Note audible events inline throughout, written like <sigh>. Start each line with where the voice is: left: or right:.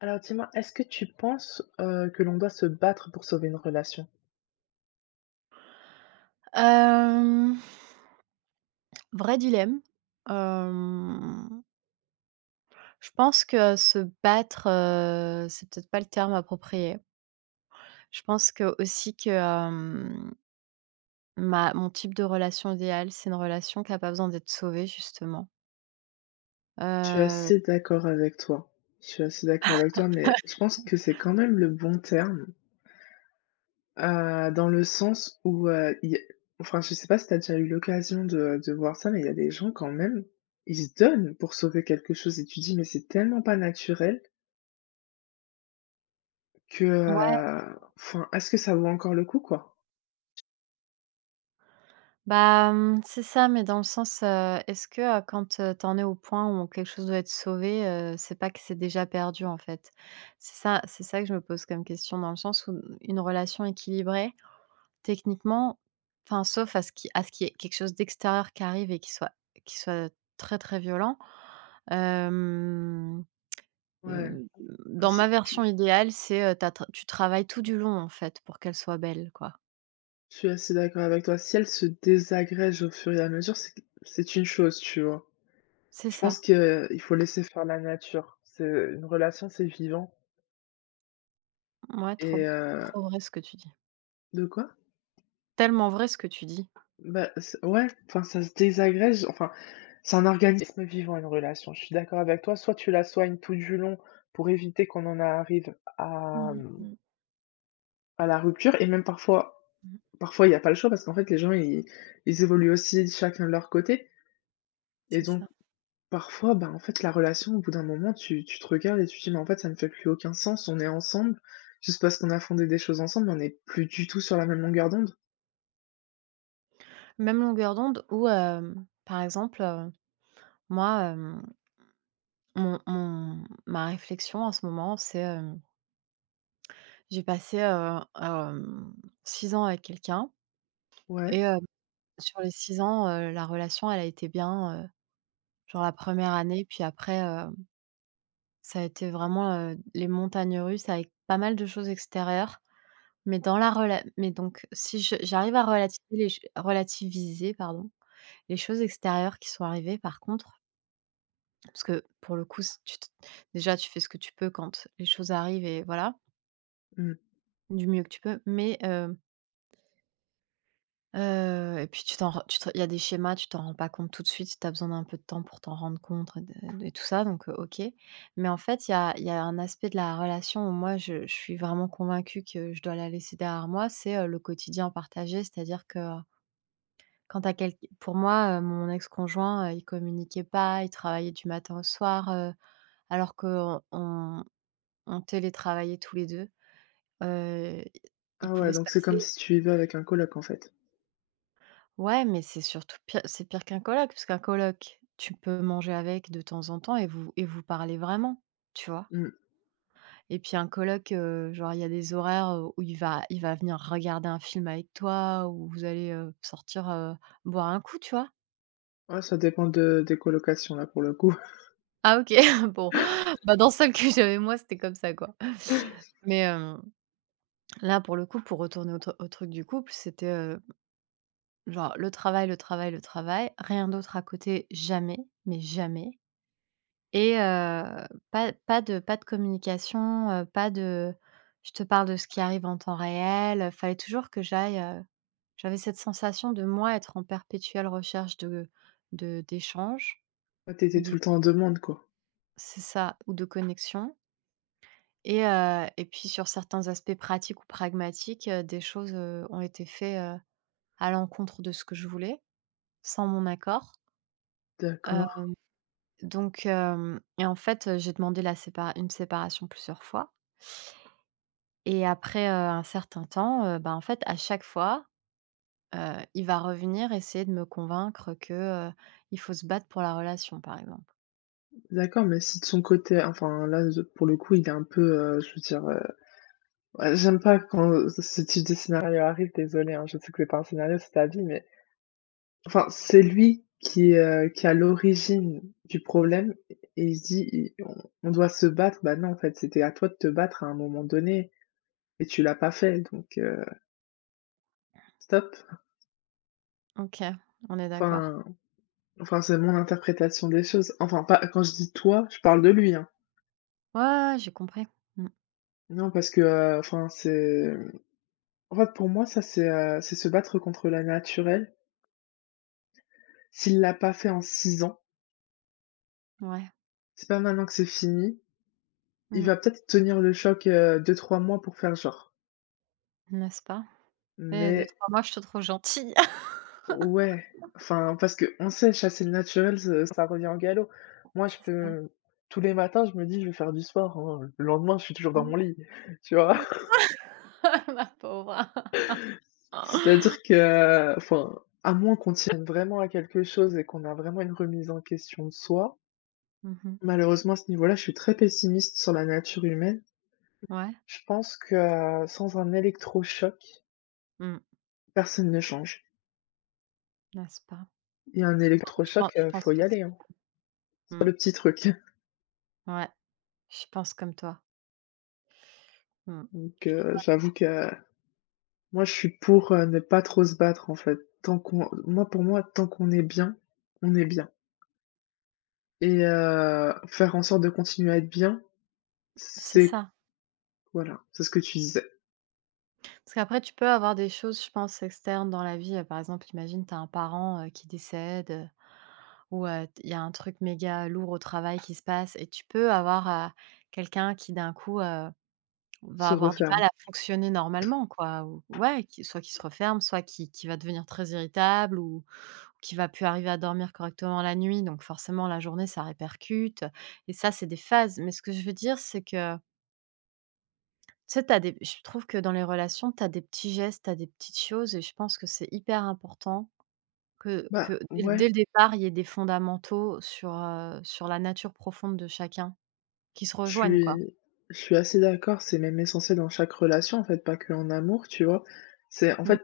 left: Alors dis-moi, est-ce que tu penses, que l'on doit se battre pour sauver une relation?
right: Hem, Vrai dilemme. Hem, je pense que se battre, c'est peut-être pas le terme approprié. Je pense que aussi que, ma mon type de relation idéale, c'est une relation qui a pas besoin d'être sauvée justement.
left: Je suis
right: Heu,
left: assez d'accord avec toi. Je suis assez d'accord avec toi, mais je pense que c'est quand même le bon terme, dans le sens où, il y a enfin, je sais pas si tu as déjà eu l'occasion de voir ça, mais il y a des gens quand même, ils se donnent pour sauver quelque chose et tu dis: «Mais c'est tellement pas naturel que,
right: ouais,
left: enfin, est-ce que ça vaut encore le coup, quoi?»
right: bah, mmh, c'est ça, mais dans le sens, est-ce que, quand, tu en es au point où quelque chose doit être sauvé, c'est pas que c'est déjà perdu en fait? C'est ça que je me pose comme question dans le sens où une relation équilibrée. Techniquement, enfin, sauf à ce qu'il y ait quelque chose d'extérieur qui arrive et qui soit très, très violent. Hem,
left: Ouais.
right: heu, dans ma
left: c'est
right: version
left: tu
right: idéale, c'est, tu travailles tout du long, en fait, pour qu'elle soit belle, quoi.
left: Je suis assez d'accord avec toi. Si elle se désagrège au fur et à mesure, c'est une chose, tu vois?
right: C'est
left: Je pense
right: ça.
left: que il faut laisser faire la nature. C'est une relation, c'est vivant
right: Ouais, trop
left: et
right: trop vrai ce que tu dis.
left: de quoi?
right: Tellement vrai ce que tu dis.
left: Bah, c ouais, enfin, ça se désagrège, enfin, c'est un organisme vivant, une relation, je suis d'accord avec toi. Soit tu la soignes tout du long pour éviter qu'on en arrive à,
right: Mmh mh.
left: à la rupture et même parfois
right: Mmh,
left: parfois, il n'y a pas le choix parce qu'en fait, les gens, ils évoluent aussi chacun de leur côté et
right: c'est
left: donc
right: ça.
left: parfois, bah, en fait, la relation, au bout d'un moment, tu te regardes et tu te dis: «Mais en fait, ça ne fait plus aucun sens, on est ensemble, juste parce qu'on a fondé des choses ensemble, mais on n'est plus du tout sur la même longueur d'onde».
right: Même longueur d'onde ou, par exemple, moi, mon mon ma réflexion en ce moment, c'est, j'ai passé, 6 ans avec quelqu'un. Et
left: Ouais,
right: sur les 6 ans, la relation, elle a été bien, genre la première année, puis après, ça a été vraiment, les montagnes russes avec pas mal de choses extérieures. Mais dans la rela mais donc si je j'arrive à relativiser les ch relativiser, pardon, les choses extérieures qui sont arrivées par contre, parce que pour le coup, c tu t déjà tu fais ce que tu peux quand les choses arrivent et voilà,
left: mmh.
right: du mieux que tu peux. Mais, et puis tu t'en ren tu te il y a des schémas, tu t'en rends pas compte tout de suite, tu as besoin d'un peu de temps pour t'en rendre compte et tout ça, donc OK. Mais en fait, il y a un aspect de la relation où moi je suis vraiment convaincue que je dois la laisser derrière moi, c'est, le quotidien partagé. C'est-à-dire que quand tu as quel pour moi, mon ex-conjoint, il communiquait pas, il travaillait du matin au soir, alors qu'on on télétravaillait tous les 2. Heu, il
left: Ah
right: pouvait
left: ouais,
right: se
left: donc c'est comme
right: passer.
left: si tu vivais avec un coloc, en fait?
right: Ouais, mais c'est pire qu'un colloque, parce qu'un colloque, tu peux manger avec de temps en temps et vous parlez vraiment, tu vois?
left: Mmh.
right: Et puis un colloque, genre il y a des horaires, où il va venir regarder un film avec toi, où vous allez, sortir, boire un coup, tu vois?
left: Ouais, ça dépend de des colocations, là, pour le coup.
right: Ah, OK, <laughs> bon, bah, dans celle que j'avais moi, c'était comme ça, quoi.
left: <laughs>
right: Mais, là, pour le coup, pour retourner au truc du couple, c'était, genre le travail, le travail, le travail, rien d'autre à côté, jamais, mais jamais. Et pas de communication, pas de: «Je te parle de ce qui arrive en temps réel». Fallait toujours que j'aille, j'avais cette sensation de moi être en perpétuelle recherche de d'échanges
left: Ouais,
right: ou
left: t'étais tout
right: de
left: le temps en demande, quoi?
right: c'est ça, ou de connexion. Et et puis sur certains aspects pratiques ou pragmatiques, des choses, ont été faites à l'encontre de ce que je voulais, sans mon accord.
left: D'accord,
right: Heu, donc hem et en fait, j'ai demandé la sépara une séparation plusieurs fois. Et après, un certain temps, bah, en fait, à chaque fois, heu, il va revenir essayer de me convaincre que, heu, il faut se battre pour la relation, par exemple.
left: d'accord, mais si de son côté enfin, là, je pour le coup, il est un peu, je veux dire, ouais, j'aime pas quand, ce type de scénario arrive, désolé hein, je sais que c'est pas un scénario, c'est ta vie, mais enfin, c'est lui qui est à l'origine du problème et il se dit: «I on doit se battre». Bah, non, en fait, c'était à toi de te battre à un moment donné et tu l'as pas fait donc stop.
right: OK, on est d'accord.
left: Enfin enfin, c'est mon interprétation des choses. Enfin, pas quand je dis «toi», je parle de lui, hein.
right: Ouais, ouais, ouais, j'ai compris. Mmh,
left: Non, parce que, enfin, c'est en fait, pour moi, ça, c'est se battre contre la naturelle. S'il l'a pas fait en 6 ans,
right: ouais.
left: c'est pas maintenant que c'est fini. Il
right: Mmh,
left: va peut-être tenir le choc, 2-3 mois pour faire genre,
right: n'est-ce pas? Eh, 2
left: mais
right: trois mois, je te trouve gentille. <laughs>
left: ouais, enfin, parce que on sait chasser le naturel, ce ça revient au galop. Moi, je
right: C'est ça.
left: peux Tous les matins, je me dis: «Je vais faire du sport», hein, le lendemain, je suis toujours dans
right: Mmh.
left: mon lit, <laughs> tu vois?
right: <laughs> Ma pauvre. <laughs>
left: C'est-à-dire que enfin, à moins qu'on tienne vraiment à quelque chose et qu'on a vraiment une remise en question de soi,
right: Mmh.
left: malheureusement, à ce niveau-là, je suis très pessimiste sur la nature humaine.
right: Ouais.
left: Je pense que sans un électrochoc,
right: Mmh,
left: personne ne change
right: n'est-ce pas?
left: et un électrochoc,
right: Je
left: faut
right: pense
left: y
right: aussi.
left: aller, hein. C'est pas
right: Mmh,
left: le petit truc. <laughs>
right: ouais, je pense comme toi. Mmh,
left: Donc j'avoue que Moi, je suis pour, ne pas trop se battre en fait. Tant qu'on Moi, pour moi, tant qu'on est bien, on est bien et faire en sorte de continuer à être bien,
right: c'est
left: c'est
right: ça.
left: voilà, c'est ce que tu disais,
right: Parce qu'après, tu peux avoir des choses, je pense, externes dans la vie. Par exemple, imagine, tu as un parent, qui décède, ou, il y a un truc méga lourd au travail qui se passe et tu peux avoir, quelqu'un qui d'un coup, va
left: se
right: avoir du
left: referme.
right: mal à fonctionner normalement quoi ou ouais, qui soit qui se referme, soit qui va devenir très irritable ou qui va plus arriver à dormir correctement la nuit. Donc forcément la journée, ça répercute et ça, c'est des phases. Mais ce que je veux dire, c'est que tu sais, tu des je trouve que dans les relations, tu as des petits gestes, tu as des petites choses et je pense que c'est hyper important
left: Bah,
right: que dès
left: ouais,
right: le départ, il y ait des fondamentaux sur la nature profonde de chacun qui se
left: je
right: rejoignent, quoi.
left: suis je suis assez d'accord, c'est même essentiel dans chaque relation en fait, pas que en amour, tu vois? C'est en
right: Mmh.
left: fait,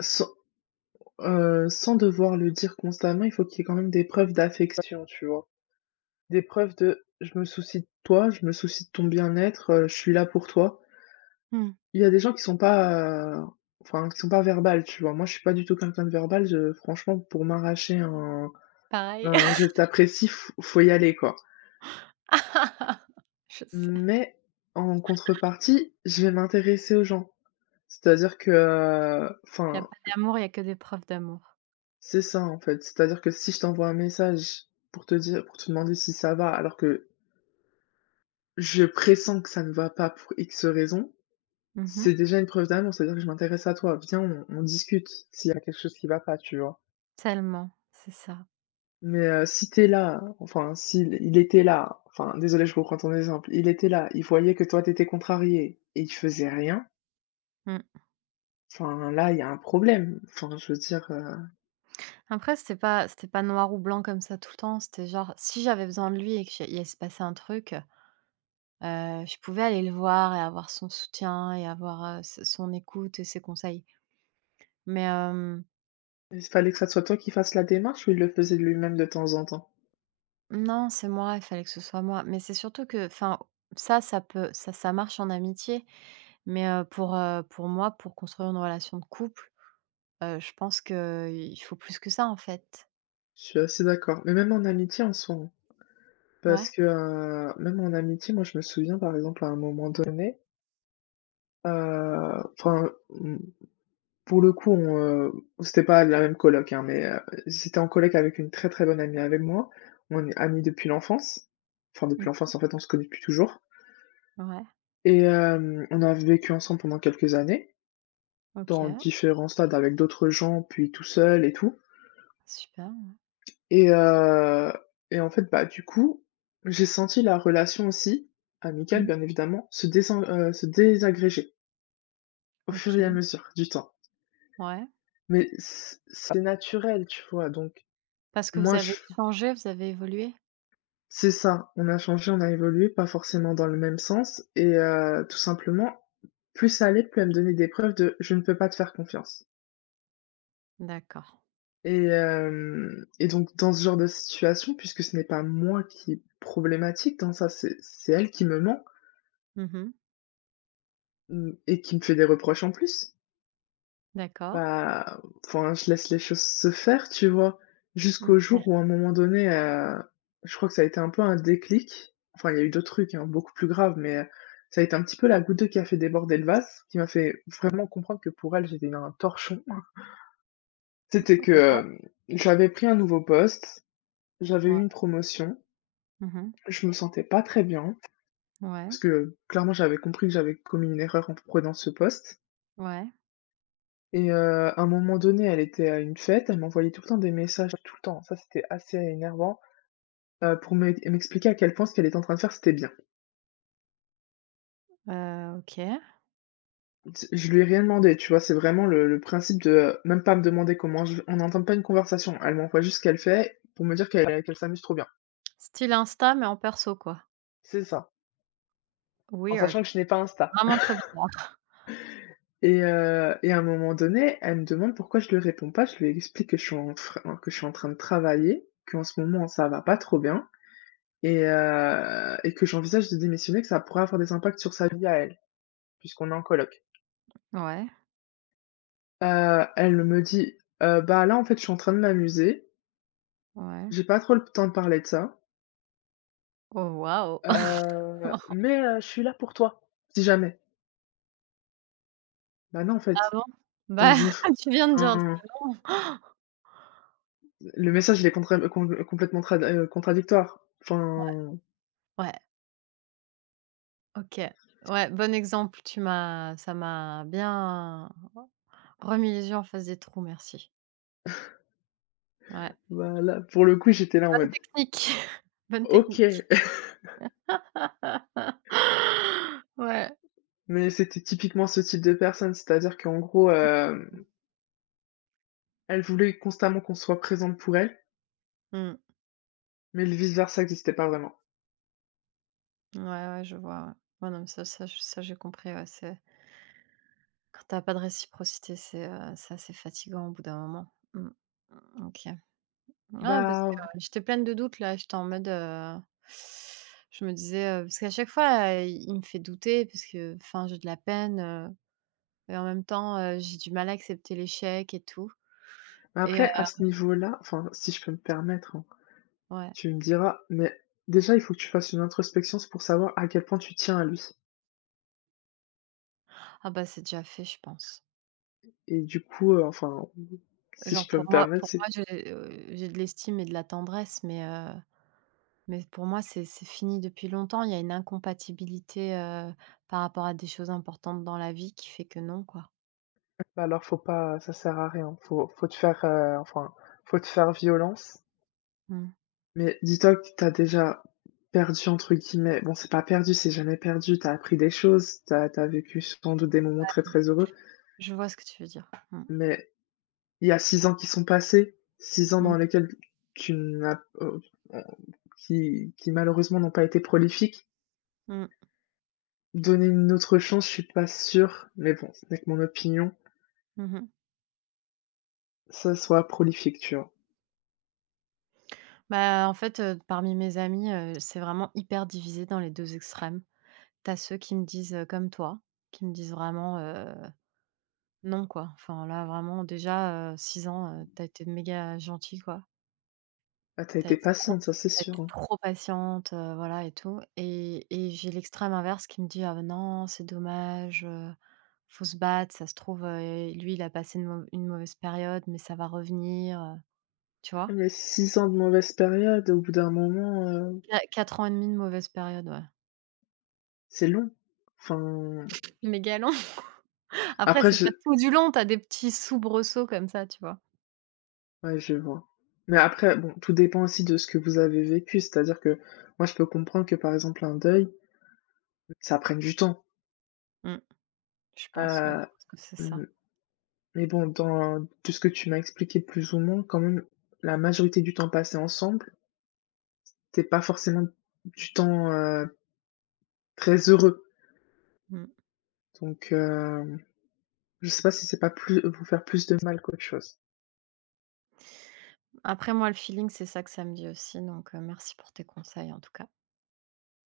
left: sans sans devoir le dire constamment, il faut qu'il y ait quand même des preuves d'affection, tu vois? Des preuves de: «Je me soucie de toi, je me soucie de ton bien-être, je suis là pour toi».
right: Mmh.
left: Il y a des gens qui sont pas, enfin qui sont pas verbales, tu vois? Moi, je suis pas du tout quelqu'un de verbal, je franchement, pour m'arracher un
right: Pareil.
left: un «je t'apprécie», faut y aller, quoi.
right: <laughs> Je sais.
left: Mais en contrepartie, je vais m'intéresser aux gens. C'est-à-dire que
right: Il y a
left: enfin,
right: pas d'amour, il y a que des preuves d'amour.
left: c'est ça, en fait. C'est-à-dire que si je t'envoie un message pour te demander si ça va, alors que je pressens que ça ne va pas pour X raison
right: Mmh.
left: c'est déjà une preuve d'amour. C'est-à-dire que je m'intéresse à toi. Viens, on discute s'il y a quelque chose qui va pas, tu vois?
right: Tellement, c'est ça.
left: Mais si t'es là, enfin s'il il était là, enfin désolé je reprends ton exemple, il était là, il voyait que toi t'étais contrarié et il faisait rien,
right: Mmh.
left: enfin là, il y a un problème. Enfin, je veux dire,
right: Après c'était pas noir ou blanc comme ça tout le temps, c'était genre si j'avais besoin de lui et qu'il se passait un truc. Je pouvais aller le voir et avoir son soutien et avoir, s son écoute et ses conseils. Mais,
left: il fallait que ça soit toi qui fasse la démarche ou il le faisait de lui-même de temps en temps?
right: non, c'est moi, il fallait que ce soit moi. Mais c'est surtout que enfin, ça marche en amitié, mais, pour moi, pour construire une relation de couple, je pense que il faut plus que ça, en fait.
left: Je suis assez d'accord, mais même en amitié en soi, hein,
right: Ouais.
left: parce que, même en amitié, moi je me souviens par exemple à un moment donné, heu, enfin, pour le coup, heu, c'était pas la même coloc, hein, mais j'étais en coloc avec une très, très bonne amie avec moi. On est amies depuis l'enfance. Enfin depuis
right: Mmh.
left: l'enfance, en fait, on se connaît depuis toujours
right: Ouais.
left: et on a vécu ensemble pendant quelques années, dans
right: OK.
left: différents stades avec d'autres gens, puis tout seul et tout
right: Super.
left: et heu et en fait, bah, du coup, j'ai senti la relation aussi, amicale
right: Mmh.
left: bien évidemment, se désagréger au fur et à
right: OK.
left: mesure du temps.
right: Ouais.
left: Mais c'est naturel, tu vois? Donc
right: Parce que vous
left: moi,
right: avez
left: je
right: changé, vous avez évolué?
left: c'est ça, on a changé, on a évolué, pas forcément dans le même sens et tout simplement, plus ça allait, plus elle me donnait des preuves de: «Je ne peux pas te faire confiance»
right: D'accord.
left: et donc dans ce genre de situation, puisque ce n'est pas moi qui est problématique dans ça, c'est elle qui me ment,
right: Mmh.
left: mmh et qui me fait des reproches en plus.
right: D'accord.
left: Bah, enfin, je laisse les choses se faire, tu vois? Jusqu'au
right: OK.
left: jour où à un moment donné, je crois que ça a été un peu un déclic. Enfin, il y a eu d'autres trucs, hein, beaucoup plus graves, mais ça a été un petit peu la goutte d'eau qui a fait déborder le vase, qui m'a fait vraiment comprendre que pour elle, j'étais un torchon. C'était que,
right: Ouais.
left: j'avais pris un nouveau poste, j'avais eu
right: Ouais.
left: une promotion,
right: Mmh.
left: je me sentais pas très bien,
right: Ouais.
left: parce que clairement, j'avais compris que j'avais commis une erreur en prenant ce poste.
right: Ouais,
left: Et à un moment donné, elle était à une fête, elle m'envoyait tout le temps des messages, tout le temps, ça c'était assez énervant, pour m'expliquer à quel point ce qu'elle était en train de faire, c'était bien.
right: OK.
left: C Je lui ai rien demandé, tu vois? C'est vraiment le principe de, même pas me demander comment je on n'entend pas une conversation. Elle m'envoie juste ce qu'elle fait pour me dire qu'elle s'amuse trop bien.
right: Style Insta mais en perso quoi?
left: C'est ça, en
right: Weird.
left: sachant que je n'ai pas Insta
right: Vraiment très bizarre.
left: et à un moment donné, elle me demande pourquoi je lui réponds pas. Je lui explique que je suis en fr que je suis en train de travailler, qu'en ce moment, ça va pas trop bien. Et que j'envisage de démissionner, que ça pourrait avoir des impacts sur sa vie à elle, puisqu'on est en coloc.
right: Ouais,
left: Elle me dit: Bah, là, en fait, je suis en train de m'amuser,
right: ouais.
left: j'ai pas trop le temps de parler de ça,
right: Oh, waouh! <laughs>
left: mais je suis là pour toi, si jamais». Bah, non, en
right: Ah
left: fait,
right: bon?
left: dans
right: Bah,
left: une f
right: <laughs> tu viens de dire un truc.
left: enfin, le message, il est contra com complètement trad contradictoire.
right: Ouais,
left: Enfin,
right: ouais, OK. Ouais, bon exemple, tu m'as ça m'a bien remis les yeux en face des trous, merci. Ouais.
left: bah, là, pour le coup, j'étais là en
right: Bonne
left: mode:
right: technique, <laughs> bonne
left: «OK».
right: technique.
left: <laughs>
right: <laughs> Ouais,
left: Mais c'était typiquement ce type de personne, c'est-à-dire qu'en gros, elle voulait constamment qu'on soit présente pour elle.
right: mmh.
left: Mais le vice versa existait pas vraiment.
right: Ouais, ouais, je vois, ouais. Ouais, non mais ça ça je- ça j'ai compris, ouais, c'est. Quand t'as pas de réciprocité, c'est assez fatigant au bout d'un moment. Mmh, OK. Ouais, parce que
left: Bah,
right: j'étais pleine de doutes là, j'étais en mode, je me disais, parce qu'à chaque fois, il me fait douter parce que, enfin, j'ai de la peine, heu et en même temps, j'ai du mal à accepter l'échec et tout et heu
left: après à ce niveau-là, enfin, si je peux me permettre, hein,
right: ouais.
left: tu me diras, mais déjà, il faut que tu fasses une introspection, c'est pour savoir à quel point tu tiens à lui
right: Ah bah, c'est déjà fait, je pense.
left: et du coup, enfin, si je
right: Genre
left: peux me permettre,
right: pour moi,
left: c'est
right: j'ai de l'estime et de la tendresse Mais pour moi, c'est fini depuis longtemps. Il y a une incompatibilité, par rapport à des choses importantes dans la vie qui fait que non, quoi.
left: bah, alors faut pas, ça sert à rien, faut te faire, enfin, faut te faire violence,
right: Mmh.
left: mais dis-toi que tu déjà «perdu» entre guillemets, bon, c'est pas perdu, c'est jamais perdu, t'as appris des choses, t'as vécu sans doute des moments très, très heureux,
right: Je vois ce que tu veux dire. Mmh.
left: mais il y a 6 ans qui sont passés, 6 ans
right: Mmh.
left: dans lesquels tu n'as qui malheureusement n'ont pas été prolifiques.
right: Mmh.
left: Donner une autre chance, je suis pas sûr, mais bon, ce n'est que mon opinion,
right: Mmh.
left: ça soit prolifique, tu vois?
right: Bah, en fait, parmi mes amis, c'est vraiment hyper divisé dans les 2 extrêmes. T'as ceux qui me disent, comme toi, qui me disent vraiment, «Non, quoi». Enfin là, vraiment déjà, 6 ans, tu été méga gentil, quoi.
left: Ah, tu as
right: T'as
left: été
right: été trop
left: patiente, ça, c'est
right: Tu
left: sûr,
right: été
left: hein.
right: trop patiente, voilà et tout et j'ai l'extrême inverse qui me dit: «Ah bah non, c'est dommage, faut se battre, ça se trouve, lui il a passé une mauvaise période mais ça va revenir», tu vois?
left: Mais 6 ans de mauvaise période, au bout d'un moment,
right: Qua 4 ans et demi de mauvaise période, ouais,
left: c'est long. Enfin,
right: méga long. <laughs> Après
left: après
right: c'est
left: je
right: pas tout du long, t'as des petits soubresauts comme ça, tu vois?
left: ouais, je vois. Mais après, bon, tout dépend aussi de ce que vous avez vécu, c'est-à-dire que moi, je peux comprendre que, par exemple, un deuil, ça prenne du temps,
right: Mmh, je pense, ouais, je
left: heu,
right: pense que c'est
left: mmh
right: ça.
left: mais bon, dans de ce que tu m'as expliqué plus ou moins, quand même, la majorité du temps passé ensemble, c'est pas forcément du temps, très heureux.
right: Mmh.
left: Donc, je sais pas si c'est pas plus vous faire plus de mal qu'autre chose.
right: Après moi le feeling, c'est ça que ça me dit aussi donc merci pour tes conseils en tout cas.